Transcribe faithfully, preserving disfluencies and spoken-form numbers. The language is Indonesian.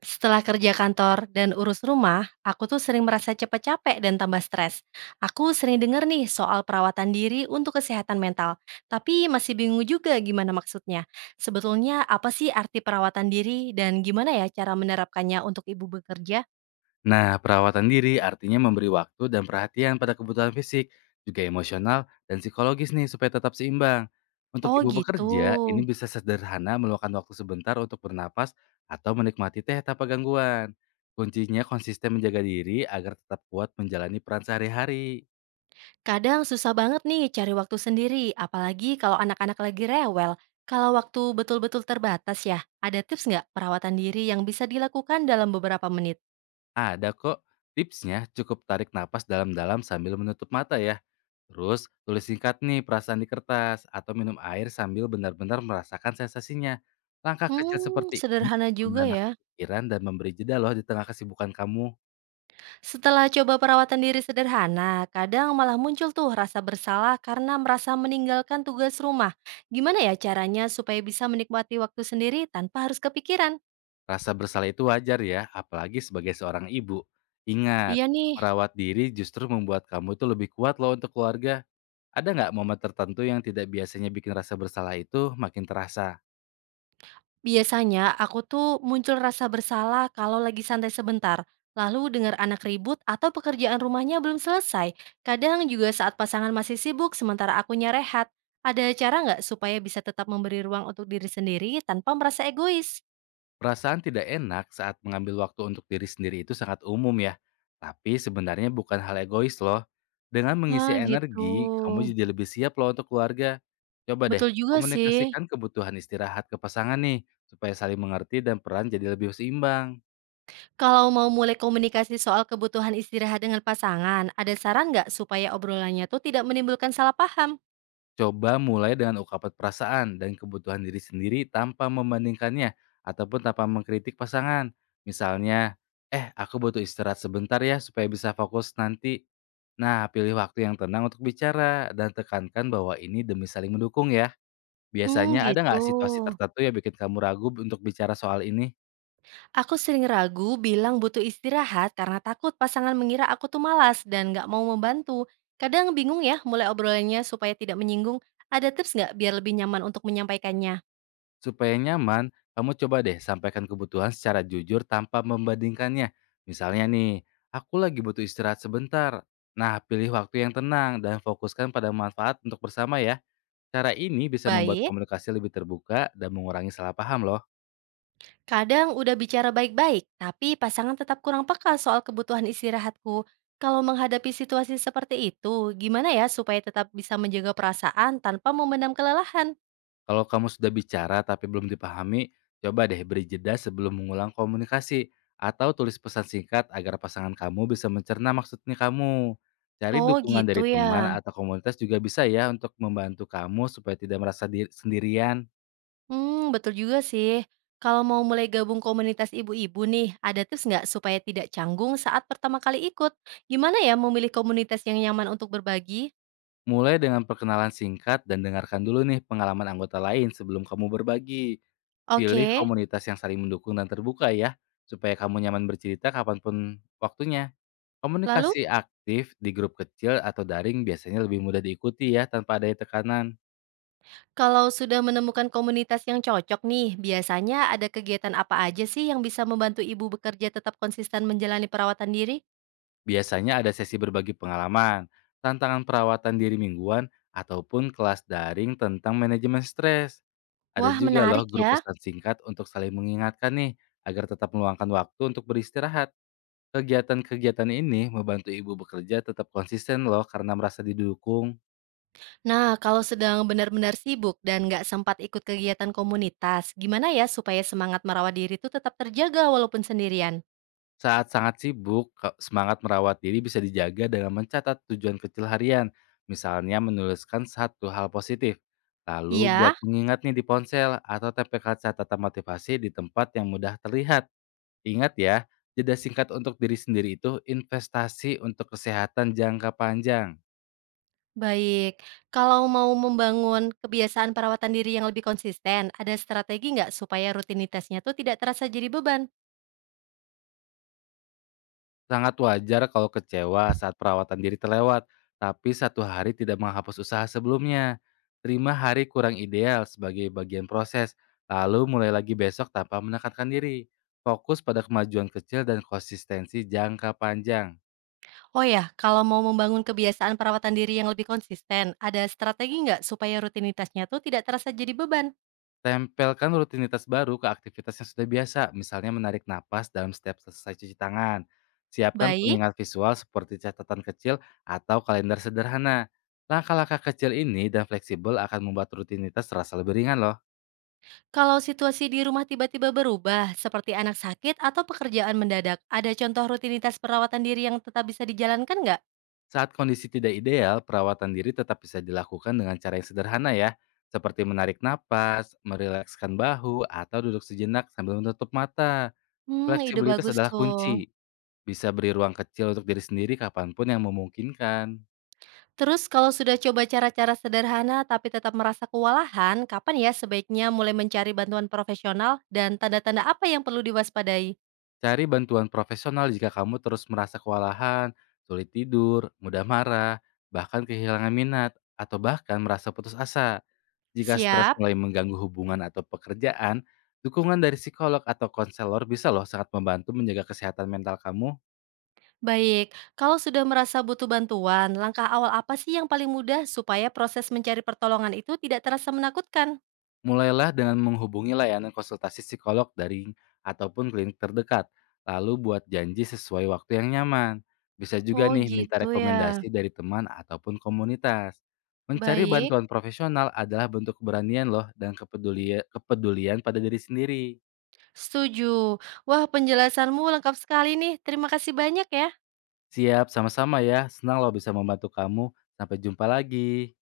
Setelah kerja kantor dan urus rumah, aku tuh sering merasa cepat capek dan tambah stres. Aku sering denger nih soal perawatan diri untuk kesehatan mental, tapi masih bingung juga gimana maksudnya. Sebetulnya apa sih arti perawatan diri dan gimana ya cara menerapkannya untuk ibu bekerja? Nah, perawatan diri artinya memberi waktu dan perhatian pada kebutuhan fisik, juga emosional dan psikologis nih supaya tetap seimbang. Untuk Oh ibu gitu. bekerja, ini bisa sederhana meluangkan waktu sebentar untuk bernapas atau menikmati teh tanpa gangguan. Kuncinya konsisten menjaga diri agar tetap kuat menjalani peran sehari-hari. Kadang susah banget nih cari waktu sendiri, apalagi kalau anak-anak lagi rewel. Kalau waktu betul-betul terbatas ya, ada tips nggak perawatan diri yang bisa dilakukan dalam beberapa menit? Ada kok tipsnya, cukup tarik napas dalam-dalam sambil menutup mata ya. Terus, tulis singkat nih perasaan di kertas atau minum air sambil benar-benar merasakan sensasinya. Langkah kecil Hmm, seperti ini sederhana bisa juga ya. menenangkan pikiran dan memberi jeda loh di tengah kesibukan kamu. Setelah coba perawatan diri sederhana, kadang malah muncul tuh rasa bersalah karena merasa meninggalkan tugas rumah. Gimana ya caranya supaya bisa menikmati waktu sendiri tanpa harus kepikiran? Rasa bersalah itu wajar ya, apalagi sebagai seorang ibu. Ingat, Iya nih, merawat diri justru membuat kamu itu lebih kuat loh untuk keluarga. Ada nggak momen tertentu yang tidak biasanya bikin rasa bersalah itu makin terasa? biasanya aku tuh muncul rasa bersalah kalau lagi santai sebentar, lalu dengar anak ribut atau pekerjaan rumahnya belum selesai. Kadang juga saat pasangan masih sibuk sementara akunya rehat. Ada cara nggak supaya bisa tetap memberi ruang untuk diri sendiri tanpa merasa egois? Perasaan tidak enak saat mengambil waktu untuk diri sendiri itu sangat umum ya, tapi sebenarnya bukan hal egois loh. Dengan Ah, mengisi gitu. energi, kamu jadi lebih siap loh untuk keluarga. Coba deh, Betul juga sih. komunikasikan kebutuhan istirahat ke pasangan nih, supaya saling mengerti dan peran jadi lebih seimbang. Kalau mau mulai komunikasi soal kebutuhan istirahat dengan pasangan, ada saran nggak supaya obrolannya tuh tidak menimbulkan salah paham? Coba mulai dengan ungkapan perasaan dan kebutuhan diri sendiri tanpa membandingkannya ataupun tanpa mengkritik pasangan. Misalnya, eh aku butuh istirahat sebentar ya supaya bisa fokus nanti. Nah, pilih waktu yang tenang untuk bicara dan tekankan bahwa ini demi saling mendukung ya. Hmm, Biasanya ada gitu. nggak situasi tertentu yang bikin kamu ragu untuk bicara soal ini? Aku sering ragu bilang butuh istirahat karena takut pasangan mengira aku tuh malas dan nggak mau membantu. Kadang bingung ya mulai obrolannya supaya tidak menyinggung. Ada tips nggak biar lebih nyaman untuk menyampaikannya? Supaya nyaman, kamu coba deh sampaikan kebutuhan secara jujur tanpa membandingkannya. Misalnya nih, aku lagi butuh istirahat sebentar. Nah, pilih waktu yang tenang dan fokuskan pada manfaat untuk bersama ya. Cara ini bisa membuat Baik. komunikasi lebih terbuka dan mengurangi salah paham loh. Kadang udah bicara baik-baik, tapi pasangan tetap kurang peka soal kebutuhan istirahatku. Kalau menghadapi situasi seperti itu, gimana ya supaya tetap bisa menjaga perasaan tanpa memendam kelelahan? Kalau kamu sudah bicara tapi belum dipahami, coba deh beri jeda sebelum mengulang komunikasi atau tulis pesan singkat agar pasangan kamu bisa mencerna maksudnya kamu. Cari Oh dukungan gitu dari ya. teman atau komunitas juga bisa ya untuk membantu kamu supaya tidak merasa di- sendirian. Hmm, betul juga sih. Kalau mau mulai gabung komunitas ibu-ibu nih, ada tips nggak supaya tidak canggung saat pertama kali ikut? Gimana ya memilih komunitas yang nyaman untuk berbagi? Mulai dengan perkenalan singkat dan dengarkan dulu nih pengalaman anggota lain sebelum kamu berbagi. Oke, Pilih komunitas yang saling mendukung dan terbuka ya, supaya kamu nyaman bercerita kapanpun waktunya. lalu? Komunikasi aktif di grup kecil atau daring biasanya lebih mudah diikuti ya tanpa adanya tekanan. Kalau sudah menemukan komunitas yang cocok nih, biasanya ada kegiatan apa aja sih yang bisa membantu ibu bekerja tetap konsisten menjalani perawatan diri? Biasanya ada sesi berbagi pengalaman, tantangan perawatan diri mingguan, ataupun kelas daring tentang manajemen stres. Ada Wah, juga loh menarik ya. grup pesan singkat untuk saling mengingatkan nih, agar tetap meluangkan waktu untuk beristirahat. Kegiatan-kegiatan ini membantu ibu bekerja tetap konsisten loh karena merasa didukung. Nah, kalau sedang benar-benar sibuk dan nggak sempat ikut kegiatan komunitas, gimana ya supaya semangat merawat diri itu tetap terjaga walaupun sendirian? Saat sangat sibuk, ke- semangat merawat diri bisa dijaga dengan mencatat tujuan kecil harian, misalnya menuliskan satu hal positif. Lalu buat Iya, pengingat nih di ponsel atau tempelkan catatan motivasi di tempat yang mudah terlihat. Ingat ya, jeda singkat untuk diri sendiri itu investasi untuk kesehatan jangka panjang. baik. Kalau mau membangun kebiasaan perawatan diri yang lebih konsisten, ada strategi nggak supaya rutinitasnya tuh tidak terasa jadi beban? Sangat wajar kalau kecewa saat perawatan diri terlewat, tapi satu hari tidak menghapus usaha sebelumnya. Terima hari kurang ideal sebagai bagian proses, lalu mulai lagi besok tanpa menekankan diri. Fokus pada kemajuan kecil dan konsistensi jangka panjang. Oh ya, kalau mau membangun kebiasaan perawatan diri yang lebih konsisten, ada strategi nggak supaya rutinitasnya tuh tidak terasa jadi beban? Tempelkan rutinitas baru ke aktivitas yang sudah biasa, misalnya menarik napas dalam setiap selesai cuci tangan. Siapkan Baik, pengingat visual seperti catatan kecil atau kalender sederhana. Langkah-langkah kecil ini dan fleksibel akan membuat rutinitas terasa lebih ringan loh. kalau situasi di rumah tiba-tiba berubah, seperti anak sakit atau pekerjaan mendadak, ada contoh rutinitas perawatan diri yang tetap bisa dijalankan nggak? Saat kondisi tidak ideal, perawatan diri tetap bisa dilakukan dengan cara yang sederhana ya, seperti menarik napas, merilekskan bahu, atau duduk sejenak sambil menutup mata. Hmm, ide Fleksibilitas bagus adalah tuh. kunci. Bisa beri ruang kecil untuk diri sendiri kapanpun yang memungkinkan. Terus kalau sudah coba cara-cara sederhana tapi tetap merasa kewalahan, kapan ya sebaiknya mulai mencari bantuan profesional dan tanda-tanda apa yang perlu diwaspadai? Cari bantuan profesional jika kamu terus merasa kewalahan, sulit tidur, mudah marah, bahkan kehilangan minat, atau bahkan merasa putus asa. Jika stres Siap. mulai mengganggu hubungan atau pekerjaan, dukungan dari psikolog atau konselor bisa loh sangat membantu menjaga kesehatan mental kamu. Baik, kalau sudah merasa butuh bantuan, langkah awal apa sih yang paling mudah supaya proses mencari pertolongan itu tidak terasa menakutkan? Mulailah dengan menghubungi layanan konsultasi psikolog daring ataupun klinik terdekat, lalu buat janji sesuai waktu yang nyaman. Bisa juga Oh nih minta gitu ya. rekomendasi dari teman ataupun komunitas. Mencari Baik, bantuan profesional adalah bentuk keberanian loh dan kepedulian, kepedulian pada diri sendiri. setuju. Wah, penjelasanmu lengkap sekali nih. Terima kasih banyak ya. Siap, sama-sama ya. Senang loh bisa membantu kamu. Sampai jumpa lagi.